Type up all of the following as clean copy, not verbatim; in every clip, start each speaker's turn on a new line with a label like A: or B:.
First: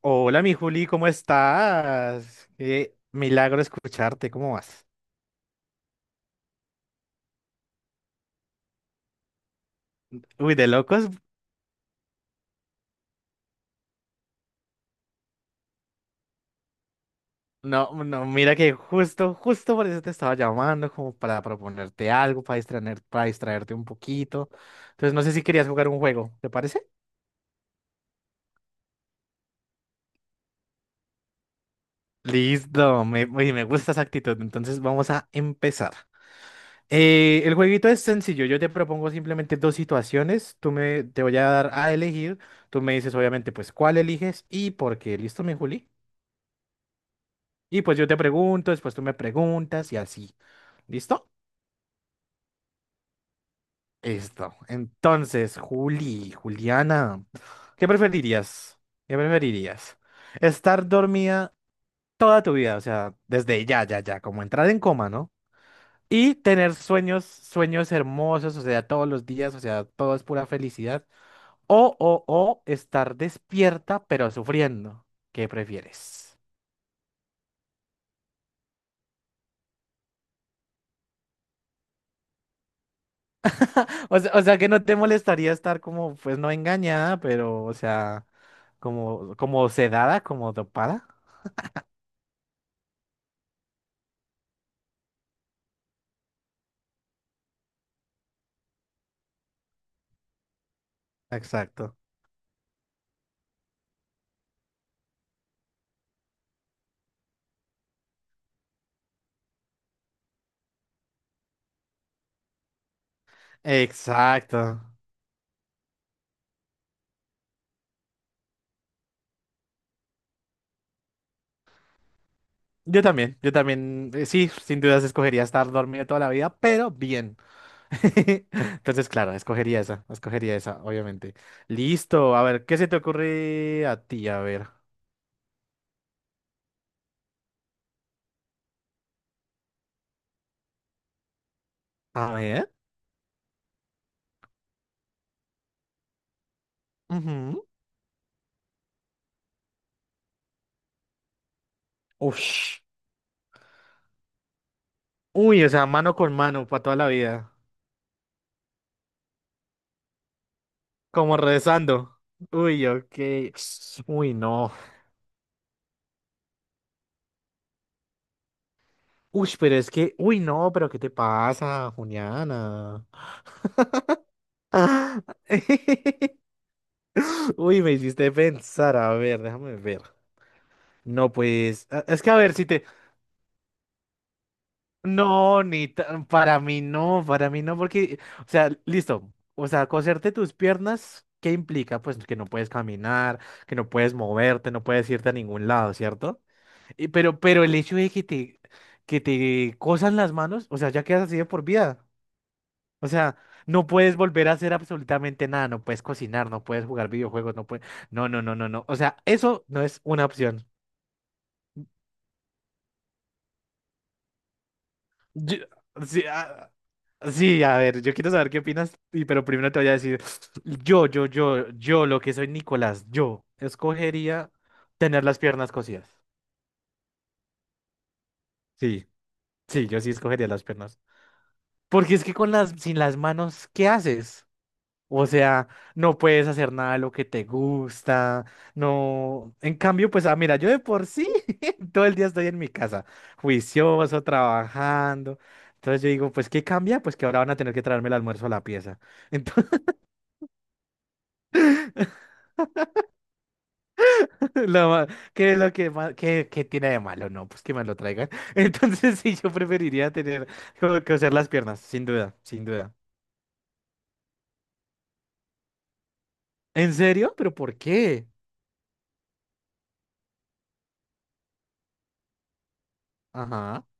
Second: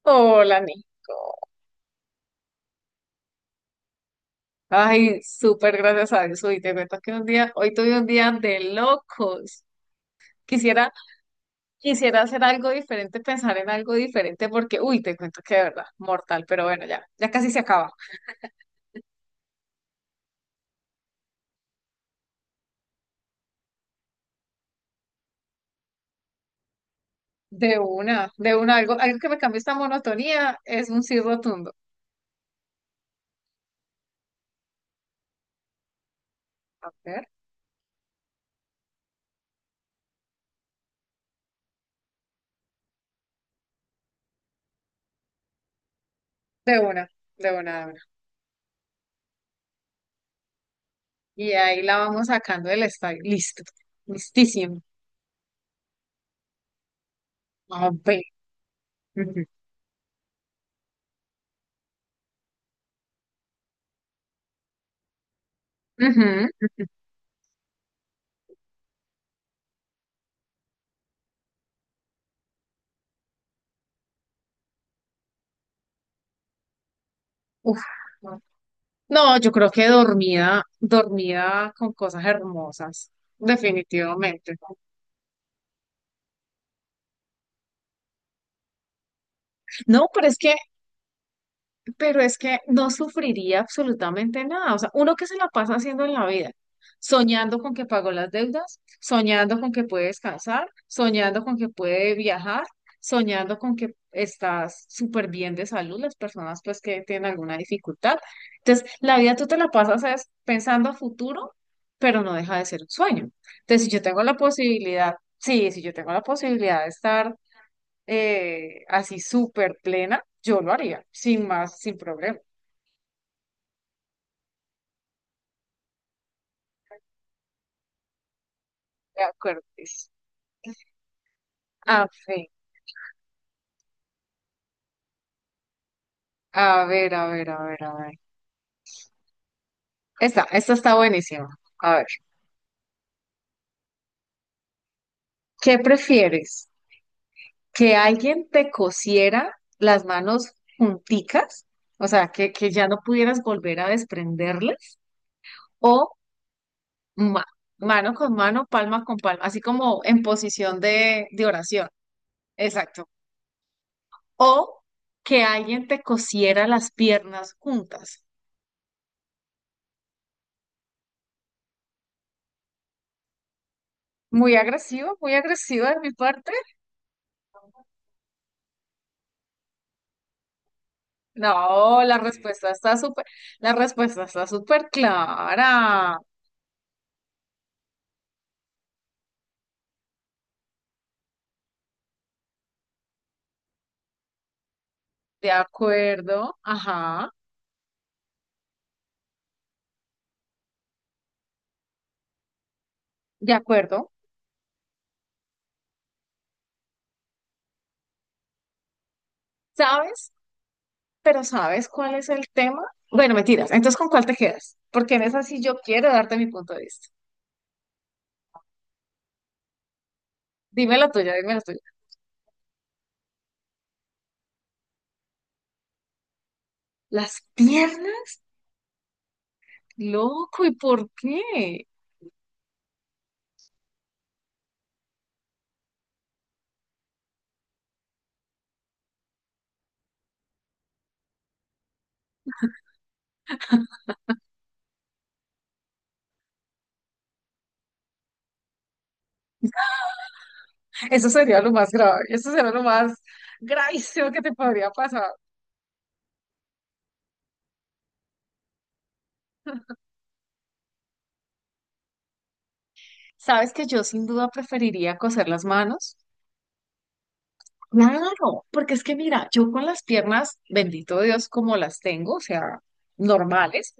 A: Hola, mi
B: Hola,
A: Juli, ¿cómo
B: Nico.
A: estás? Qué milagro escucharte, ¿cómo vas?
B: Ay, súper gracias a Dios. Uy, te cuento que un día, hoy tuve un día de locos.
A: Uy, de
B: Quisiera,
A: locos.
B: quisiera hacer algo diferente, pensar en algo diferente, porque, uy, te cuento que de verdad, mortal, pero bueno, ya casi se acaba.
A: No, no, mira que justo por eso te estaba llamando, como para proponerte algo, para para distraerte un poquito. Entonces, no sé si querías jugar un juego, ¿te parece?
B: De una, algo, algo que me cambie esta monotonía es un sí rotundo.
A: Listo, me gusta esa actitud. Entonces, vamos a empezar.
B: A ver,
A: El jueguito es sencillo. Yo te propongo simplemente dos situaciones. Te voy a dar a elegir. Tú me dices, obviamente, pues, cuál eliges y por qué. ¿Listo, mi Juli?
B: de una, de una,
A: Y
B: de una.
A: pues yo te pregunto, después tú me preguntas y así. ¿Listo?
B: Y ahí la vamos sacando del estadio. Listo,
A: Listo.
B: listísimo.
A: Entonces, Juliana, ¿qué
B: A ver.
A: preferirías? ¿Qué
B: Ujú,
A: preferirías? ¿Estar dormida toda tu vida? O sea, desde ya, ya, ya, como entrar en coma, ¿no? Y
B: ujú,
A: tener
B: ujú.
A: sueños, sueños hermosos, o sea, todos los días, o sea, todo es pura felicidad. O estar despierta pero sufriendo. ¿Qué prefieres?
B: Uf. No, yo creo que dormida, dormida con cosas hermosas,
A: O
B: definitivamente.
A: sea que no te molestaría estar como, pues no engañada, pero, o sea, como
B: No,
A: sedada,
B: pero es
A: como
B: que
A: dopada.
B: pero es que no sufriría absolutamente nada. O sea, uno que se la pasa haciendo en la vida, soñando con que pagó las deudas, soñando con que puede descansar, soñando con que
A: Exacto.
B: puede viajar, soñando con que estás súper bien de salud, las personas pues que tienen alguna dificultad. Entonces, la vida tú te la pasas es pensando a futuro, pero no deja de ser un sueño. Entonces, si yo tengo la
A: Exacto.
B: posibilidad, sí, si yo tengo la posibilidad de estar así súper plena, yo lo haría, sin más, sin problema.
A: Yo también, sí, sin dudas escogería estar dormido toda la vida, pero bien. Entonces,
B: De
A: claro,
B: acuerdo. Liz.
A: escogería esa, obviamente.
B: A
A: Listo, a
B: ver,
A: ver, ¿qué se te ocurre a ti? A ver.
B: a ver, a ver, a ver, a ver. Esta está buenísima. A ver,
A: A ver.
B: ¿qué prefieres?
A: Ujú.
B: ¿Que alguien te cosiera las manos junticas? O sea, que
A: Ush.
B: ya no pudieras volver a desprenderlas.
A: Uy, o sea,
B: O
A: mano con mano para toda la
B: ma-
A: vida.
B: mano con mano, palma con palma, así como en posición
A: Como
B: de oración.
A: rezando. Uy,
B: Exacto.
A: ok. Uy, no.
B: O que alguien te cosiera las piernas juntas.
A: Uy, pero es que. Uy, no, pero ¿qué te pasa, Juliana?
B: Muy agresivo,
A: Ah.
B: muy agresiva de mi parte.
A: Uy, me hiciste pensar. A ver, déjame ver. No, pues.
B: No, la
A: Es
B: Sí.
A: que a ver si
B: respuesta
A: te.
B: está súper, La respuesta está súper
A: No, ni
B: clara.
A: tan- para mí no, porque. O sea, listo. O sea, coserte tus piernas, ¿qué implica? Pues que no puedes caminar, que no puedes moverte, no puedes irte a
B: De
A: ningún lado, ¿cierto?
B: acuerdo, ajá,
A: Pero el hecho que te cosan las manos, o sea, ya quedas así de por vida. O sea,
B: de
A: no
B: acuerdo.
A: puedes volver a hacer absolutamente nada, no puedes cocinar, no puedes jugar videojuegos, no puedes... No, no, no, no, no. O sea, eso no es una
B: ¿Sabes?
A: opción.
B: Pero ¿sabes cuál es el tema? Bueno, mentiras. Entonces, ¿con cuál te quedas? Porque en esa
A: Yo-
B: sí yo quiero
A: sí,
B: darte mi punto de vista.
A: sí, a ver, yo quiero saber qué opinas, pero primero te voy a decir,
B: Dime la tuya, dime la tuya.
A: lo que soy Nicolás, yo escogería tener las piernas cosidas.
B: Las piernas,
A: Sí, sí, yo sí escogería las
B: loco, ¿y
A: piernas.
B: por qué?
A: Porque es que con sin las manos, ¿qué haces? O sea, no puedes hacer nada de lo que te gusta, no. En cambio, pues, mira, yo de por sí todo el día estoy en mi casa, juicioso, trabajando. Entonces yo digo, pues, ¿qué cambia? Pues que ahora van a tener que traerme el almuerzo a la pieza. Entonces,
B: Eso sería lo más grave, eso sería lo más gravísimo que te
A: lo
B: podría
A: ma-
B: pasar.
A: ¿qué es lo que qué tiene de malo? No, pues que me lo traigan. Entonces, sí, yo preferiría tener como que hacer las piernas, sin duda, sin duda.
B: ¿Sabes que yo sin duda preferiría coser las manos?
A: ¿En serio? ¿Pero por qué?
B: Claro, porque es que mira, yo con las piernas, bendito Dios, como las tengo, o sea,
A: Ajá,
B: normales,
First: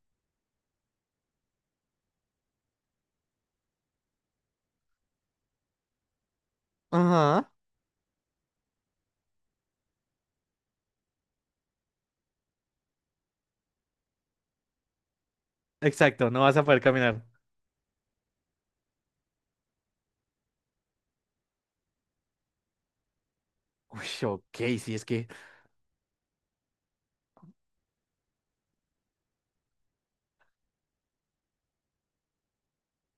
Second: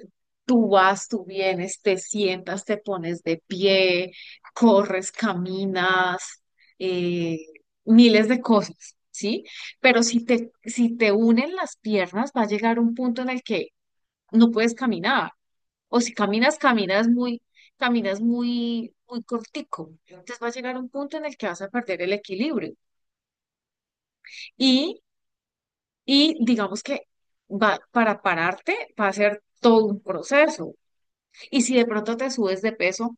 B: tú vas, tú vienes, te sientas, te pones de pie, corres, caminas, eh,
A: ajá.
B: miles de cosas, ¿sí? Pero si te unen las piernas, va a llegar un punto en el que no puedes caminar, o si
A: Exacto, no vas
B: caminas,
A: a poder caminar.
B: muy cortico, entonces va a llegar un punto en el que vas a perder el equilibrio.
A: Uy, ok, sí,
B: Y
A: es que
B: Y digamos que para pararte va a ser todo un proceso. Y si de pronto te subes de peso,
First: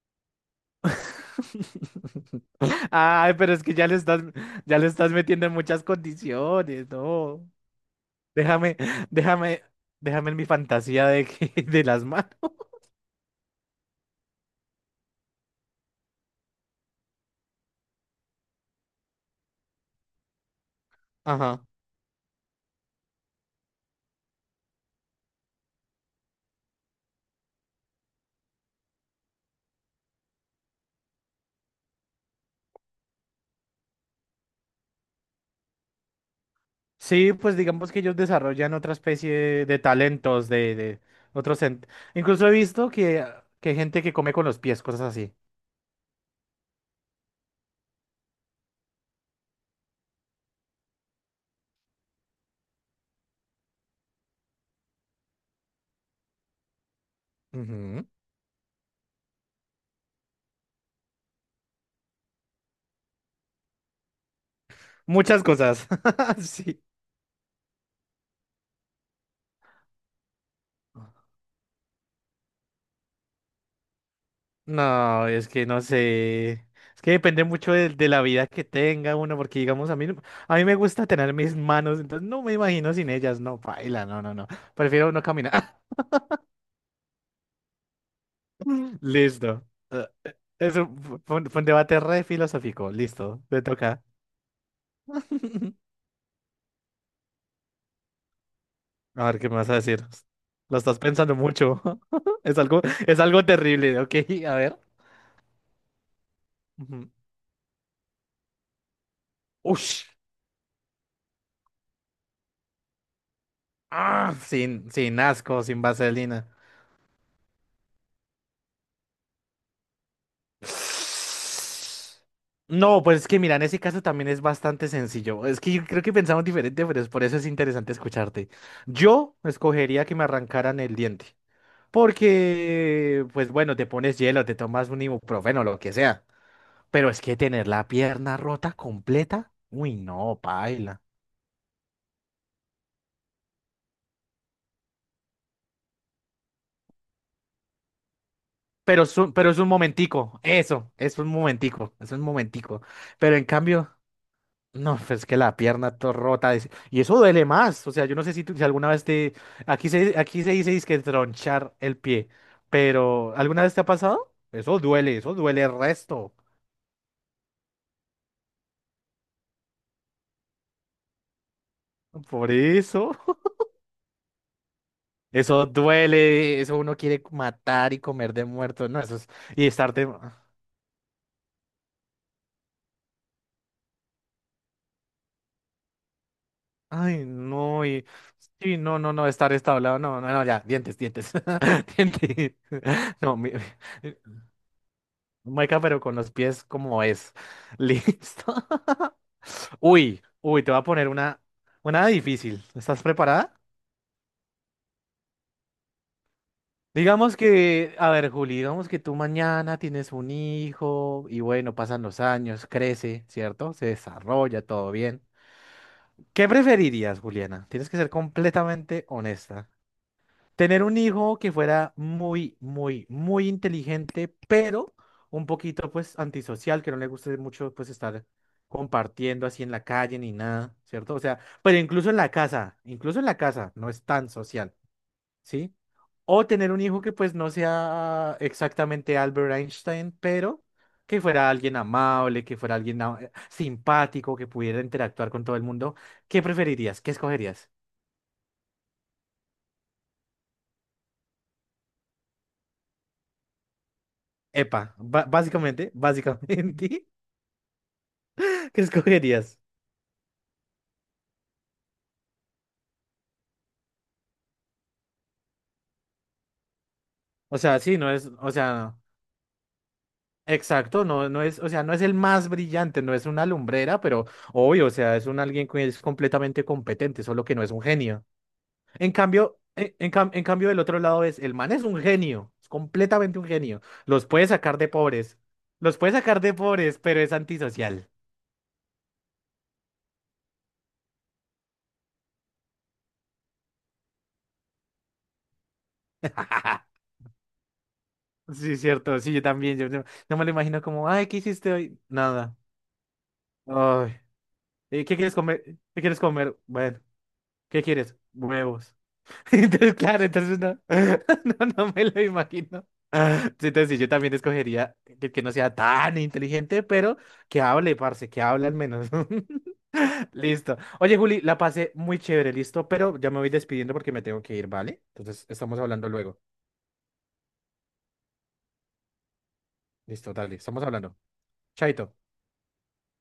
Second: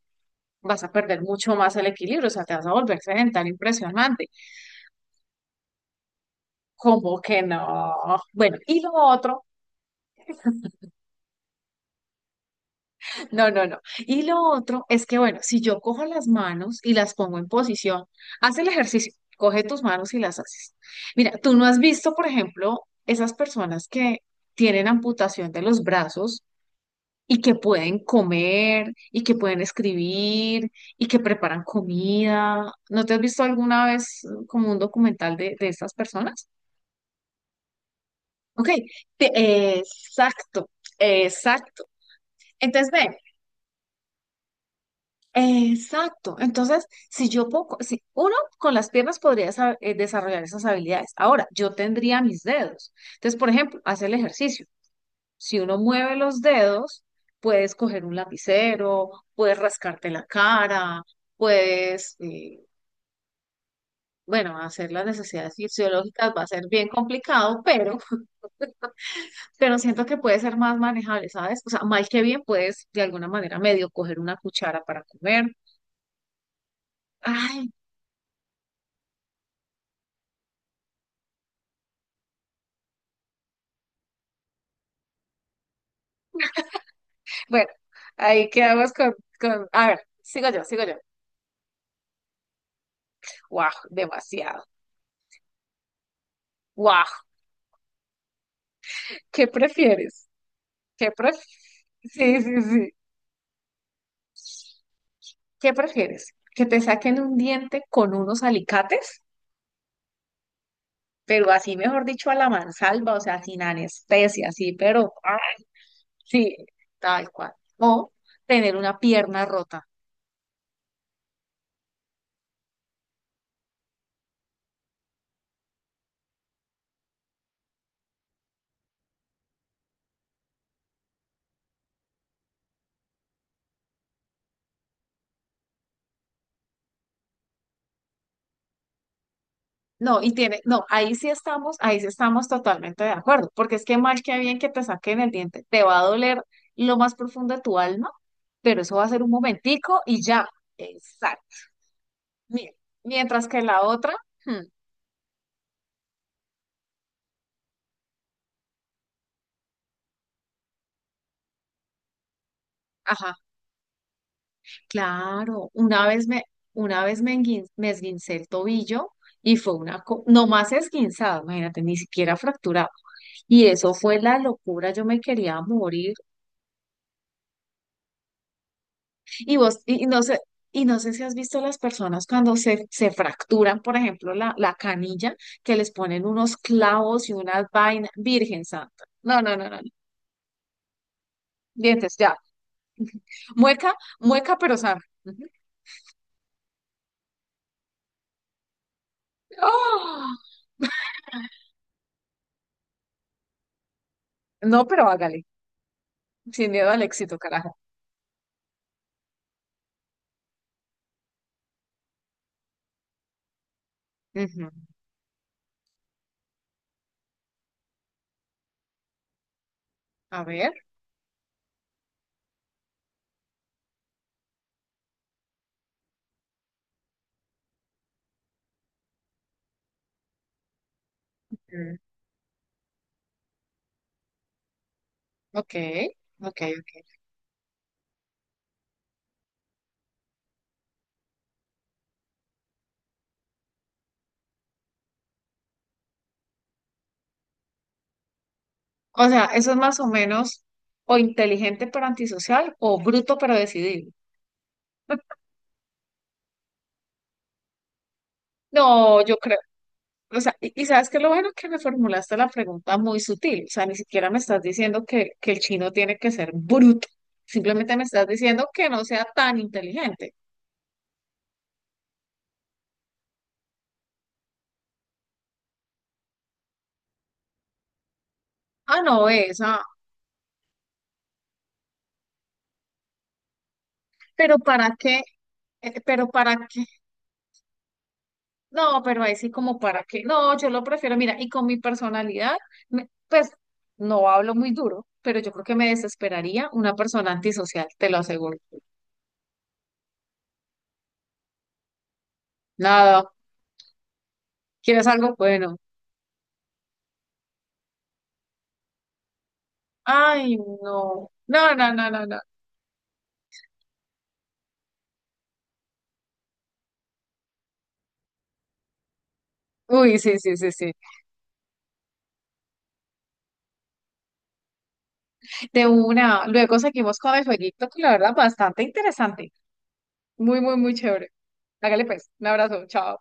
B: vas a perder mucho más el equilibrio, o sea, te vas a volver
A: Ay,
B: sedentario
A: pero es que
B: impresionante.
A: ya le estás metiendo en muchas condiciones,
B: ¿Cómo que
A: no.
B: no? Bueno,
A: Déjame,
B: y lo otro,
A: déjame, déjame en mi fantasía de que, de las manos.
B: no, no, no. Y lo otro es que, bueno, si yo cojo las manos y las pongo en posición, haz el ejercicio, coge tus manos y las haces. Mira, tú no
A: Ajá.
B: has visto, por ejemplo, esas personas que tienen amputación de los brazos y que pueden comer y que pueden escribir y que preparan comida. ¿No te has visto alguna vez como un documental de estas personas?
A: Sí, pues digamos que ellos
B: Ok,
A: desarrollan otra especie
B: te-
A: de talentos,
B: exacto,
A: de otros.
B: exacto.
A: Incluso he visto
B: Entonces, ve,
A: que hay gente que come con los pies, cosas así.
B: exacto. Entonces, si yo puedo, si uno con las piernas podría desarrollar esas habilidades. Ahora, yo tendría mis dedos. Entonces, por ejemplo, hacer el ejercicio. Si uno mueve los dedos, puedes coger
A: Ujú.
B: un lapicero, puedes rascarte la cara, puedes, bueno, hacer las
A: Muchas
B: necesidades
A: cosas.
B: fisiológicas va a ser
A: Sí.
B: bien complicado, pero, pero siento que puede ser más manejable, ¿sabes? O sea, mal que bien puedes de alguna manera medio coger una cuchara para
A: No,
B: comer.
A: es que no sé. Es que depende
B: Ay,
A: mucho de la vida que tenga uno, porque digamos, a mí me gusta tener mis manos, entonces no me imagino sin ellas, no, paila, no, no, no. Prefiero no caminar.
B: bueno, ahí quedamos con,
A: Listo.
B: a ver,
A: Eh,
B: sigo yo, sigo
A: Eso
B: yo.
A: fue fue un debate re filosófico, listo, te
B: Guau,
A: toca.
B: demasiado. Guau,
A: A ver,
B: ¿qué
A: ¿qué me vas a decir?
B: prefieres?
A: Lo estás
B: ¿Qué
A: pensando
B: prefieres?
A: mucho.
B: Sí,
A: Es
B: sí,
A: algo,
B: sí.
A: es algo terrible, ok, a ver.
B: ¿Qué prefieres? ¿Que te
A: Ujú.
B: saquen un diente con unos alicates?
A: Ush.
B: Pero así, mejor dicho, a la mansalva, o sea, sin
A: Ah,
B: anestesia, así,
A: sin,
B: pero
A: sin
B: ¡ah!
A: asco, sin vaselina.
B: Sí, tal cual. O tener una pierna rota.
A: No, pues es que mira, en ese caso también es bastante sencillo. Es que yo creo que pensamos diferente, pero es por eso es interesante escucharte. Yo escogería que me arrancaran el diente, porque, pues bueno, te pones hielo, te tomas un ibuprofeno, lo que sea. Pero es que tener la pierna rota completa, uy,
B: No, y
A: no,
B: tiene, no,
A: paila.
B: ahí sí estamos totalmente de acuerdo, porque es que mal que bien que te saquen el diente, te va a doler lo más profundo de tu alma, pero eso va a ser un
A: Pero es un
B: momentico y
A: momentico,
B: ya.
A: eso, es un
B: Exacto.
A: momentico, es un
B: Mira,
A: momentico. Pero en
B: mientras que la
A: cambio...
B: otra, hmm,
A: No, pues es que rota. Y eso duele más. O sea, yo no sé si, si alguna vez te. Aquí se dice que tronchar el pie.
B: ajá.
A: Pero, ¿alguna vez te ha pasado? Eso duele
B: Claro,
A: el resto.
B: una vez me, enguin- me esguincé el tobillo y fue una, no más esguinzado, imagínate, ni siquiera
A: Por
B: fracturado.
A: eso.
B: Y eso fue la locura, yo me quería
A: Eso
B: morir.
A: duele. Eso uno quiere matar y comer de muerto. No, eso es.
B: Y
A: Y
B: vos,
A: estar
B: y y
A: de.
B: no sé, y no sé si has visto las personas cuando se fracturan, por ejemplo, la canilla, que les ponen unos
A: Ay,
B: clavos y unas
A: no. Y...
B: vainas, Virgen
A: Sí, no,
B: Santa.
A: no, no.
B: No,
A: Estar
B: no, no, no, no.
A: establado. No, no, no, ya. Dientes, dientes.
B: Dientes, ya.
A: Dientes. No, mi...
B: Mueca, mueca, pero sana. Ujú.
A: Mueca, pero con los pies como es. Listo. Uy,
B: ¡Ah!
A: uy, te voy a poner una difícil. ¿Estás preparada?
B: No, pero hágale, sin miedo al
A: Digamos
B: éxito, carajo.
A: que, a ver, Juli, digamos que tú mañana tienes un hijo y bueno, pasan los años, crece, ¿cierto? Se desarrolla,
B: Ujú.
A: todo bien. ¿Qué preferirías, Juliana? Tienes que ser completamente honesta.
B: A ver.
A: Tener un hijo que fuera muy, muy, muy inteligente, pero un poquito pues antisocial, que no le guste mucho pues estar compartiendo así en la calle ni nada, ¿cierto? O sea, pero
B: Mm,
A: incluso en la casa, incluso en la casa no es tan social,
B: Ok,
A: ¿sí? O
B: ok.
A: tener un hijo
B: ok.
A: que pues no sea exactamente Albert Einstein, pero que fuera alguien amable, que fuera alguien simpático, que pudiera interactuar con todo el mundo. ¿Qué preferirías? ¿Qué escogerías?
B: O sea, eso es más o menos o inteligente pero antisocial o bruto pero decidido.
A: Epa, básicamente, básicamente. ¿Qué
B: No, yo creo.
A: escogerías?
B: O sea, y sabes que lo bueno que me formulaste la pregunta muy sutil. O sea, ni siquiera me estás diciendo que el chino tiene que ser bruto.
A: O sea,
B: Simplemente
A: sí,
B: me
A: no
B: estás
A: es, o
B: diciendo que
A: sea,
B: no sea tan inteligente.
A: exacto, no, no es, o sea, no es el más brillante, no es una lumbrera, pero obvio, o sea, es un alguien que es completamente competente, solo que no es un genio.
B: Ah,
A: En
B: no,
A: cambio,
B: esa.
A: en cambio del otro lado es, el man es un genio, es completamente un genio. Los puede
B: Pero
A: sacar de
B: ¿para qué?
A: pobres, los puede
B: Pero
A: sacar de
B: ¿para qué?
A: pobres, pero es antisocial.
B: No, pero ahí sí como para qué. No, yo lo prefiero, mira, y con mi personalidad, pues no hablo muy duro, pero yo creo que me desesperaría una persona antisocial, te lo aseguro.
A: Sí, cierto, sí, yo también, yo no, no me lo imagino como, ay, ¿qué hiciste hoy? Nada.
B: Nada,
A: Ay,
B: ¿quieres
A: ¿qué
B: algo?
A: quieres comer?
B: Bueno.
A: ¿Qué quieres comer? Bueno, ¿qué quieres? Huevos. Entonces, claro,
B: Ay,
A: entonces no,
B: no.
A: no,
B: No, no,
A: no me
B: no,
A: lo
B: no, no.
A: imagino. Sí, Entonces, sí, yo también escogería que no sea tan inteligente, pero que hable, parce, que hable al menos.
B: Uy, sí, sí, sí,
A: Listo.
B: sí.
A: Oye, Juli, la pasé muy chévere, listo, pero ya me voy despidiendo porque me tengo que ir, ¿vale? Entonces, estamos
B: De
A: hablando luego.
B: una. Luego seguimos con el jueguito, que la verdad bastante interesante.
A: Listo, dale,
B: Muy, muy,
A: estamos
B: muy
A: hablando.
B: chévere. Hágale
A: Chaito.
B: pues. Un abrazo. Chao.